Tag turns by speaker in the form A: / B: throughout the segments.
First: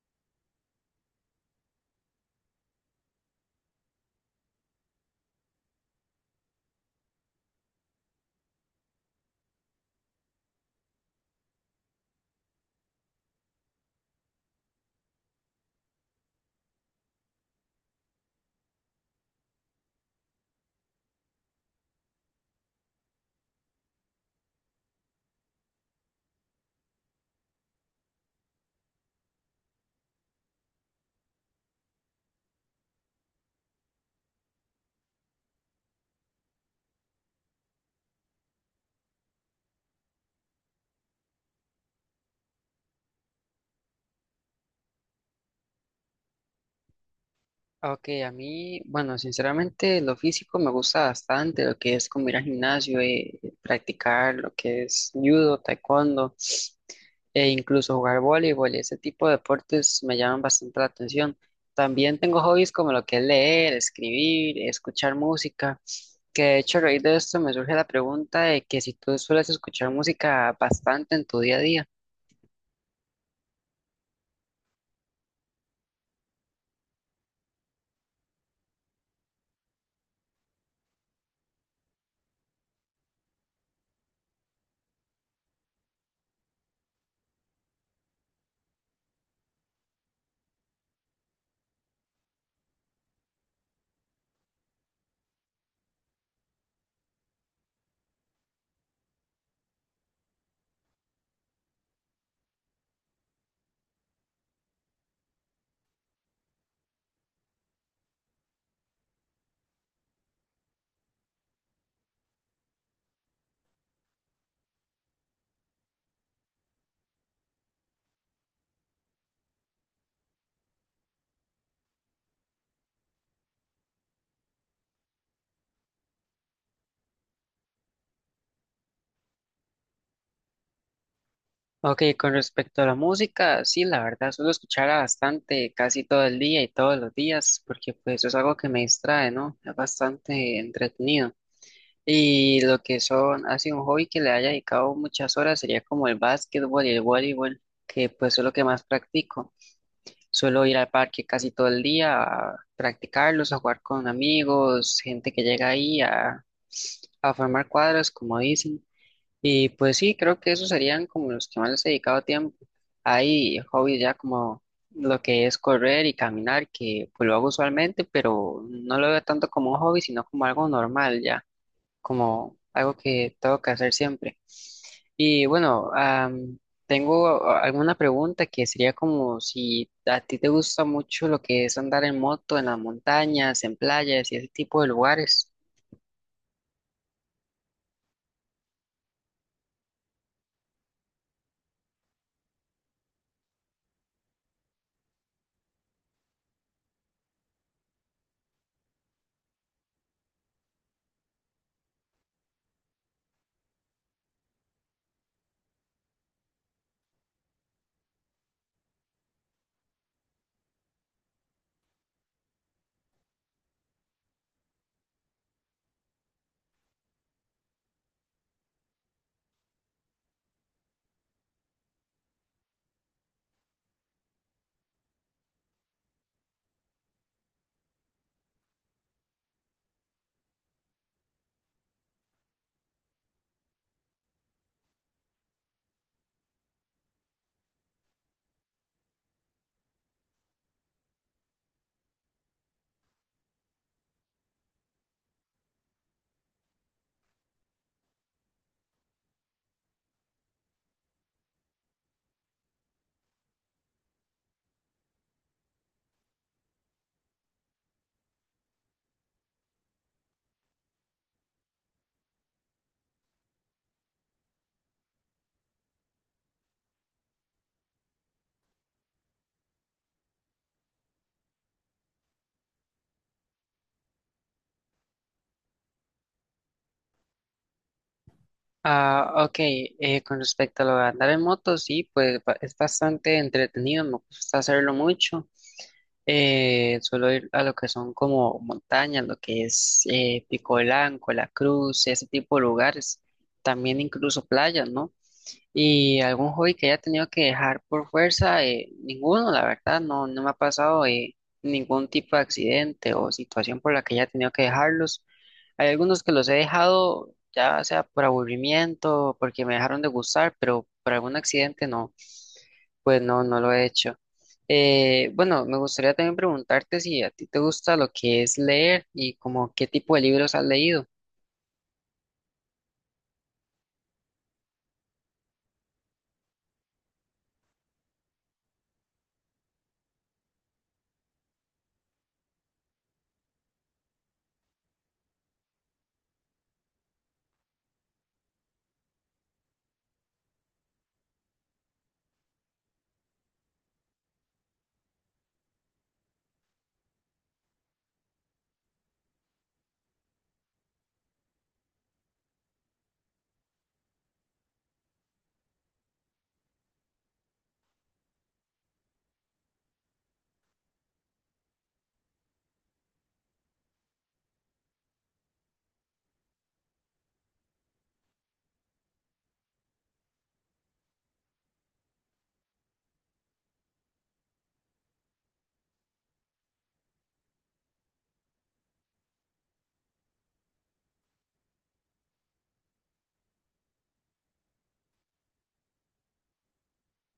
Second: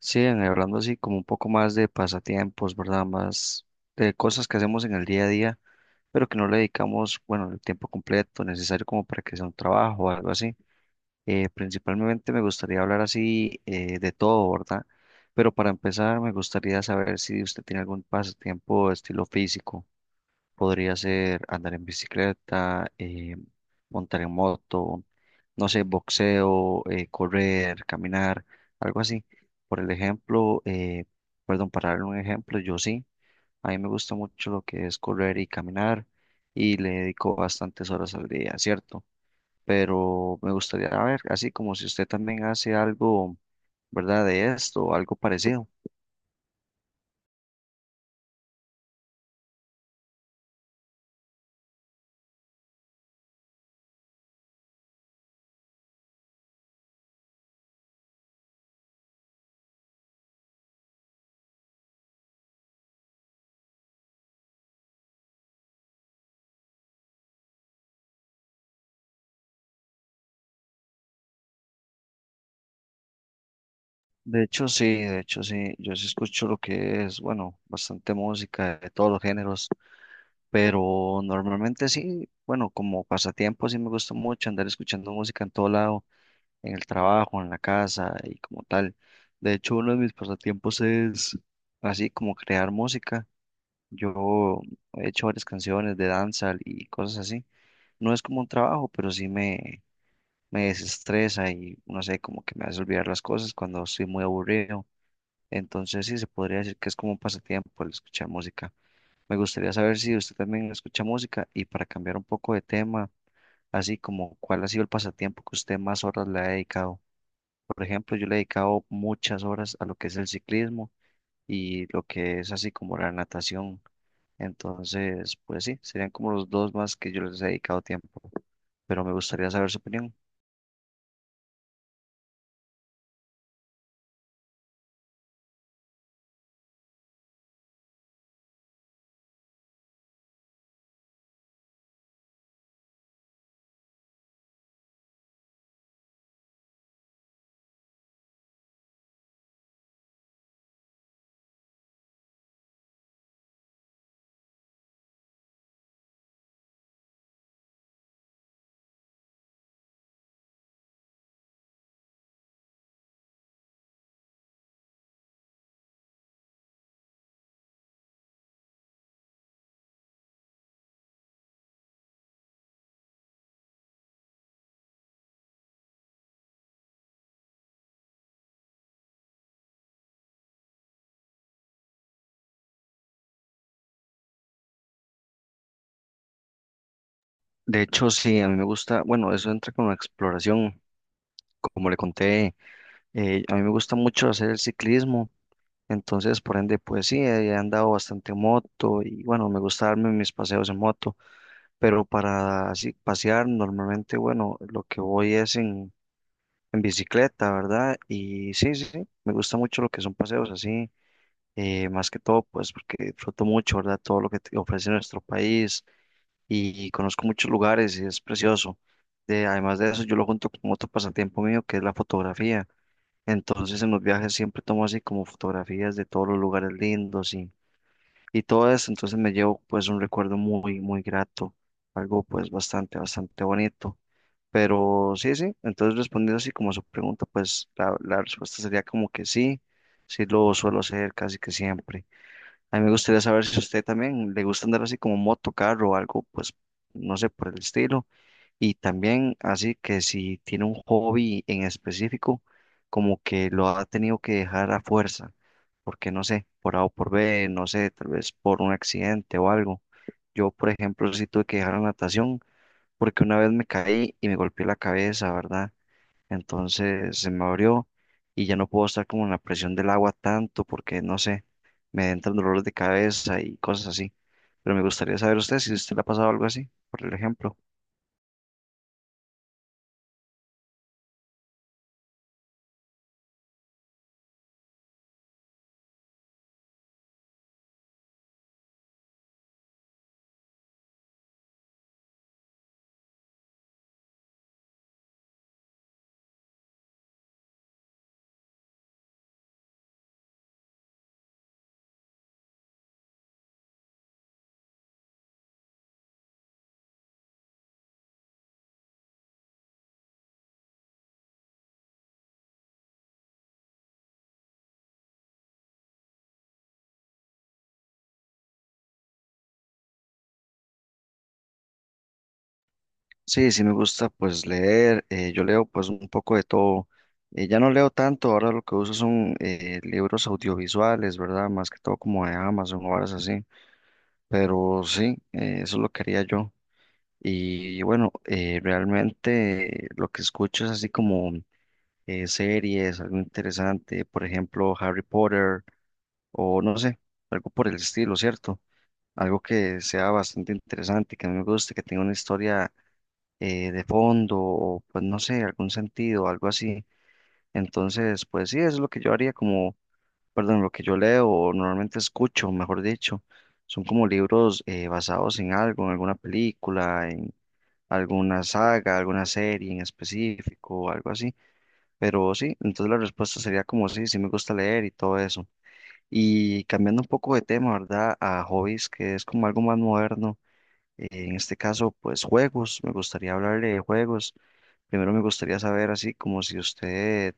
A: Sí, hablando así como un poco más de pasatiempos, ¿verdad? Más de cosas que hacemos en el día a día, pero que no le dedicamos, bueno, el tiempo completo necesario como para que sea un trabajo o algo así. Principalmente me gustaría hablar así de todo, ¿verdad? Pero para empezar me gustaría saber si usted tiene algún pasatiempo estilo físico. Podría ser andar en bicicleta, montar en moto, no sé, boxeo, correr, caminar, algo así. Por el ejemplo, perdón, para darle un ejemplo, yo sí, a mí me gusta mucho lo que es correr y caminar y le dedico bastantes horas al día, ¿cierto? Pero me gustaría a ver, así como si usted también hace algo, ¿verdad? De esto, algo parecido.
B: Ok, a mí, bueno, sinceramente lo físico me gusta bastante, lo que es como ir al gimnasio, practicar lo que es judo, taekwondo e incluso jugar voleibol, ese tipo de deportes me llaman bastante la atención. También tengo hobbies como lo que es leer, escribir, escuchar música, que de hecho a raíz de esto me surge la pregunta de que si tú sueles escuchar música bastante en tu día a día.
A: De hecho, sí, yo sí escucho lo que es, bueno, bastante música de todos los géneros, pero normalmente sí, bueno, como pasatiempo sí me gusta mucho andar escuchando música en todo lado, en el trabajo, en la casa y como tal. De hecho, uno de mis pasatiempos es así como crear música. Yo he hecho varias canciones de danza y cosas así. No es como un trabajo, pero sí me desestresa y no sé, como que me hace olvidar las cosas cuando estoy muy aburrido, entonces sí se podría decir que es como un pasatiempo el escuchar música. Me gustaría saber si usted también escucha música y para cambiar un poco de tema, así como cuál ha sido el pasatiempo que usted más horas le ha dedicado. Por ejemplo, yo le he dedicado muchas horas a lo que es el ciclismo y lo que es así como la natación. Entonces, pues sí, serían como los dos más que yo les he dedicado tiempo, pero me gustaría saber su opinión.
B: Ok, con respecto a la música, sí, la verdad, suelo escucharla bastante, casi todo el día y todos los días, porque pues es algo que me distrae, ¿no? Es bastante entretenido. Y lo que son, así un hobby que le haya dedicado muchas horas sería como el básquetbol y el voleibol, que pues es lo que más practico. Suelo ir al parque casi todo el día a practicarlos, a jugar con amigos, gente que llega ahí a formar cuadros, como dicen. Y pues sí, creo que esos serían como los que más les he dedicado tiempo. Hay hobbies ya como lo que es correr y caminar, que pues lo hago usualmente, pero no lo veo tanto como un hobby, sino como algo normal ya, como algo que tengo que hacer siempre. Y bueno, tengo alguna pregunta que sería como si a ti te gusta mucho lo que es andar en moto, en las montañas, en playas y ese tipo de lugares.
A: De hecho, sí, a mí me gusta, bueno, eso entra con la exploración, como le conté, a mí me gusta mucho hacer el ciclismo. Entonces, por ende, pues sí, he andado bastante en moto y bueno, me gusta darme mis paseos en moto, pero para así pasear normalmente, bueno, lo que voy es en bicicleta, ¿verdad? Y sí, sí, sí, me gusta mucho lo que son paseos así, más que todo, pues porque disfruto mucho, ¿verdad? Todo lo que te ofrece nuestro país y conozco muchos lugares y es precioso. Además de eso, yo lo junto con otro pasatiempo mío que es la fotografía. Entonces, en los viajes siempre tomo así como fotografías de todos los lugares lindos y todo eso, entonces me llevo pues un recuerdo muy, muy grato, algo pues bastante, bastante bonito. Pero sí, sí, entonces respondiendo así como a su pregunta, pues la respuesta sería como que sí, sí lo suelo hacer casi que siempre. A mí me gustaría saber si a usted también le gusta andar así como moto, carro o algo, pues no sé, por el estilo y también así que si tiene un hobby en específico, como que lo ha tenido que dejar a fuerza, porque no sé, por A o por B, no sé, tal vez por un accidente o algo. Yo, por ejemplo, sí tuve que dejar la natación porque una vez me caí y me golpeé la cabeza, ¿verdad? Entonces se me abrió y ya no puedo estar como en la presión del agua tanto porque, no sé, me entran dolores de cabeza y cosas así. Pero me gustaría saber usted si usted le ha pasado algo así, por el ejemplo.
B: Ah, ok, con respecto a lo de andar en moto, sí, pues es bastante entretenido, me gusta hacerlo mucho. Suelo ir a lo que son como montañas, lo que es Pico Blanco, La Cruz, ese tipo de lugares, también incluso playas, ¿no? ¿Y algún hobby que haya tenido que dejar por fuerza? Ninguno, la verdad, no, no me ha pasado ningún tipo de accidente o situación por la que haya tenido que dejarlos. Hay algunos que los he dejado, ya sea por aburrimiento, porque me dejaron de gustar, pero por algún accidente no, pues no, no lo he hecho. Bueno, me gustaría también preguntarte si a ti te gusta lo que es leer y como qué tipo de libros has leído.
A: Sí, sí me gusta pues leer, yo leo pues un poco de todo. Ya no leo tanto, ahora lo que uso son libros audiovisuales, ¿verdad? Más que todo como de Amazon o horas así, pero sí, eso lo quería yo. Y bueno, realmente lo que escucho es así como series, algo interesante, por ejemplo Harry Potter o no sé, algo por el estilo, ¿cierto? Algo que sea bastante interesante, que a mí me guste, que tenga una historia de fondo o pues no sé, algún sentido, algo así. Entonces, pues sí, eso es lo que yo haría como, perdón, lo que yo leo o normalmente escucho, mejor dicho. Son como libros basados en algo, en alguna película, en alguna saga, alguna serie en específico, algo así. Pero sí, entonces la respuesta sería como sí, sí me gusta leer y todo eso. Y cambiando un poco de tema, ¿verdad? A hobbies, que es como algo más moderno. En este caso, pues juegos, me gustaría hablarle de juegos. Primero me gustaría saber así como si usted,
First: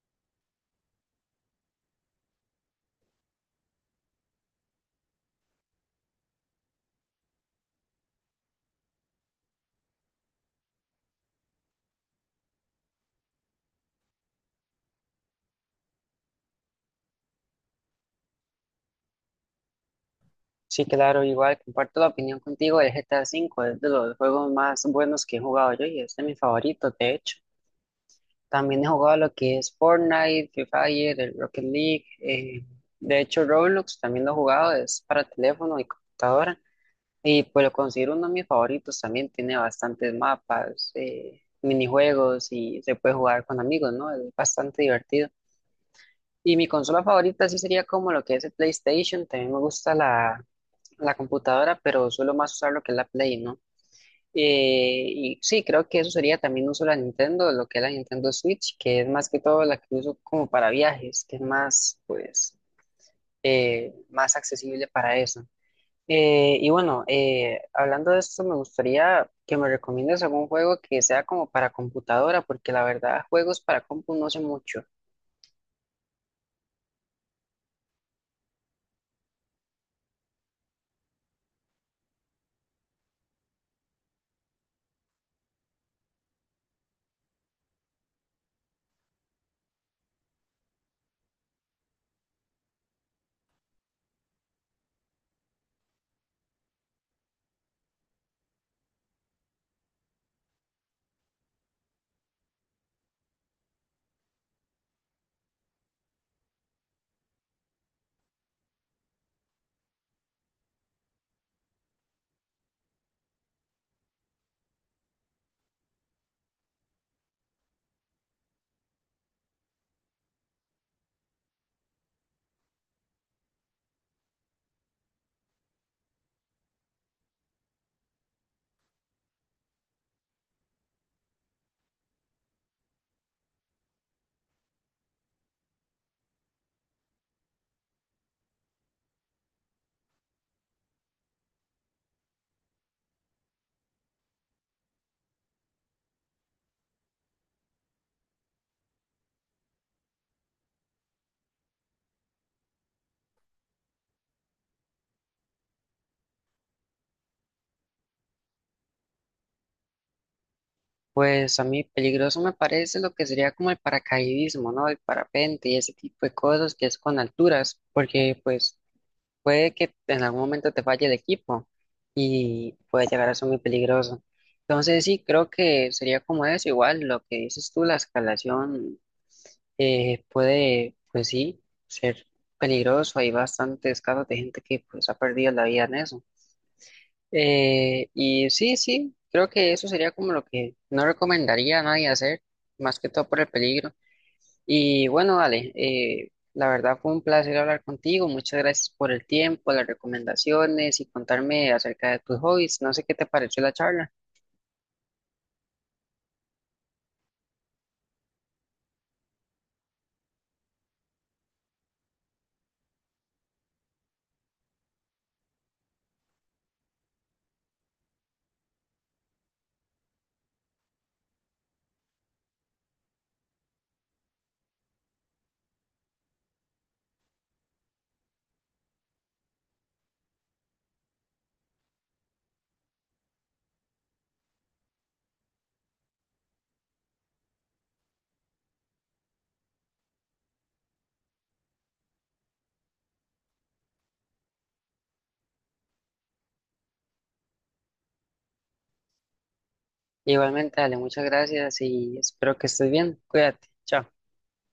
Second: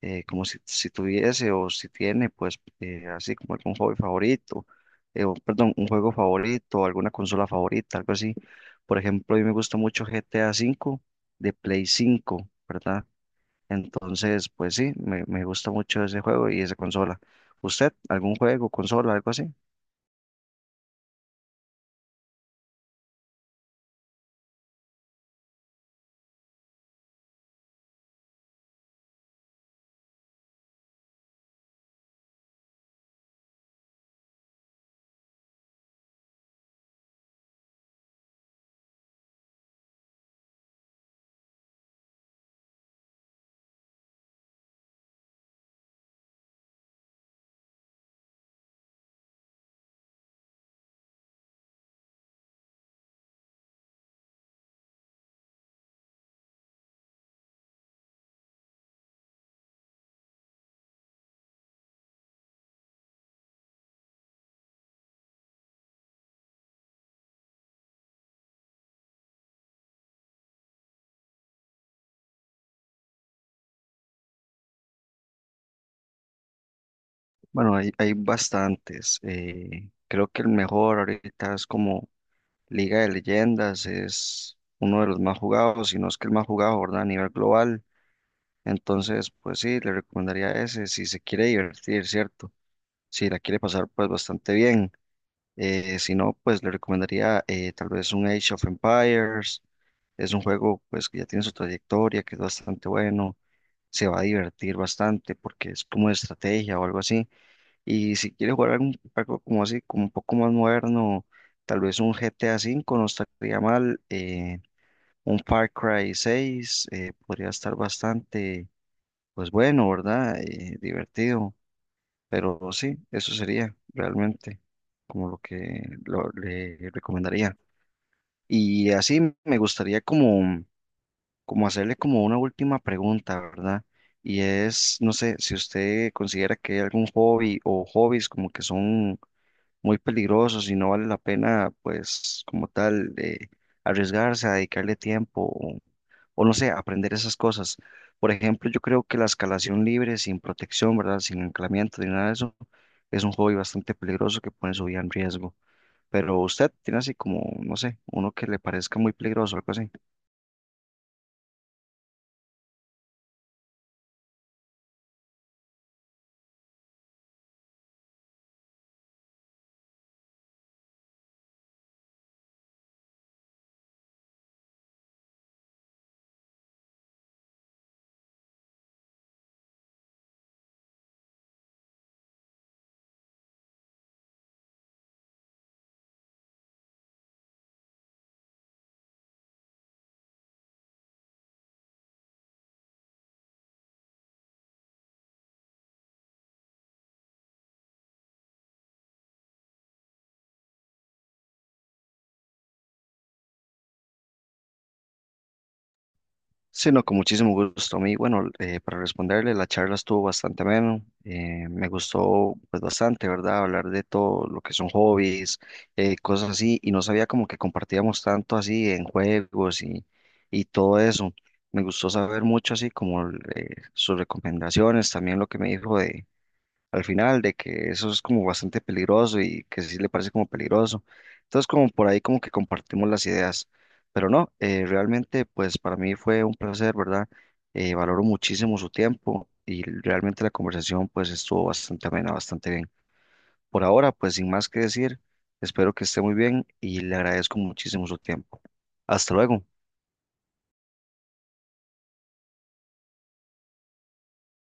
A: como si tuviese o si tiene, pues así como algún hobby favorito, o, perdón, un juego favorito, alguna consola favorita, algo así. Por ejemplo, a mí me gusta mucho GTA V de Play 5, ¿verdad? Entonces, pues sí, me gusta mucho ese juego y esa consola. ¿Usted, algún juego, consola, algo así?
B: Sí, claro, igual comparto la opinión contigo del GTA V, es de los juegos más buenos que he jugado yo y es de mis favoritos, de hecho. También he jugado lo que es Fortnite, Free Fire, el Rocket League, de hecho Roblox también lo he jugado, es para teléfono y computadora y pues lo considero uno de mis favoritos, también tiene bastantes mapas, minijuegos y se puede jugar con amigos, ¿no? Es bastante divertido. Y mi consola favorita sí sería como lo que es el PlayStation, también me gusta la computadora, pero suelo más usar lo que es la Play, ¿no? Y sí, creo que eso sería también uso de la Nintendo, lo que es la Nintendo Switch, que es más que todo la que uso como para viajes, que es más, pues, más accesible para eso. Y bueno, hablando de esto, me gustaría que me recomiendes algún juego que sea como para computadora, porque la verdad, juegos para compu no sé mucho.
A: Bueno, hay bastantes. Creo que el mejor ahorita es como Liga de Leyendas, es uno de los más jugados, si no es que el más jugado, ¿verdad? A nivel global. Entonces, pues sí, le recomendaría ese si se quiere divertir, ¿cierto? Si la quiere pasar, pues bastante bien. Si no, pues le recomendaría tal vez un Age of Empires. Es un juego, pues, que ya tiene su trayectoria, que es bastante bueno. Se va a divertir bastante porque es como de estrategia o algo así. Y si quiere jugar algo como así, como un poco más moderno, tal vez un GTA V no estaría mal, un Far Cry 6 podría estar bastante, pues bueno, ¿verdad? Divertido, pero sí, eso sería realmente como lo que lo- le recomendaría. Y así me gustaría como, como hacerle como una última pregunta, ¿verdad? Y es, no sé, si usted considera que hay algún hobby o hobbies como que son muy peligrosos y no vale la pena, pues, como tal, de arriesgarse a dedicarle tiempo o no sé, aprender esas cosas. Por ejemplo, yo creo que la escalación libre, sin protección, ¿verdad? Sin anclamiento ni nada de eso, es un hobby bastante peligroso que pone su vida en riesgo. Pero usted tiene así como, no sé, uno que le parezca muy peligroso, algo así.
B: Pues a mí peligroso me parece lo que sería como el paracaidismo, ¿no? El parapente y ese tipo de cosas que es con alturas, porque pues puede que en algún momento te falle el equipo y puede llegar a ser muy peligroso. Entonces sí, creo que sería como eso, igual lo que dices tú, la escalación puede, pues sí, ser peligroso. Hay bastantes casos de gente que pues ha perdido la vida en eso. Y sí, sí, creo que eso sería como lo que no recomendaría a nadie hacer, más que todo por el peligro. Y bueno, dale, la verdad fue un placer hablar contigo. Muchas gracias por el tiempo, las recomendaciones y contarme acerca de tus hobbies. No sé qué te pareció la charla.
A: Sí, no, con muchísimo gusto. A mí, bueno, para responderle, la charla estuvo bastante ameno. Me gustó pues bastante, ¿verdad? Hablar de todo lo que son hobbies, cosas así, y no sabía como que compartíamos tanto así en juegos y todo eso. Me gustó saber mucho así como sus recomendaciones, también lo que me dijo al final de que eso es como bastante peligroso y que sí le parece como peligroso. Entonces como por ahí como que compartimos las ideas, pero no, realmente pues para mí fue un placer, ¿verdad? Valoro muchísimo su tiempo y realmente la conversación pues estuvo bastante amena, bastante bien. Por ahora pues sin más que decir, espero que esté muy bien y le agradezco muchísimo su tiempo. Hasta luego.
B: Igualmente, dale, muchas gracias y espero que estés bien. Cuídate. Chao.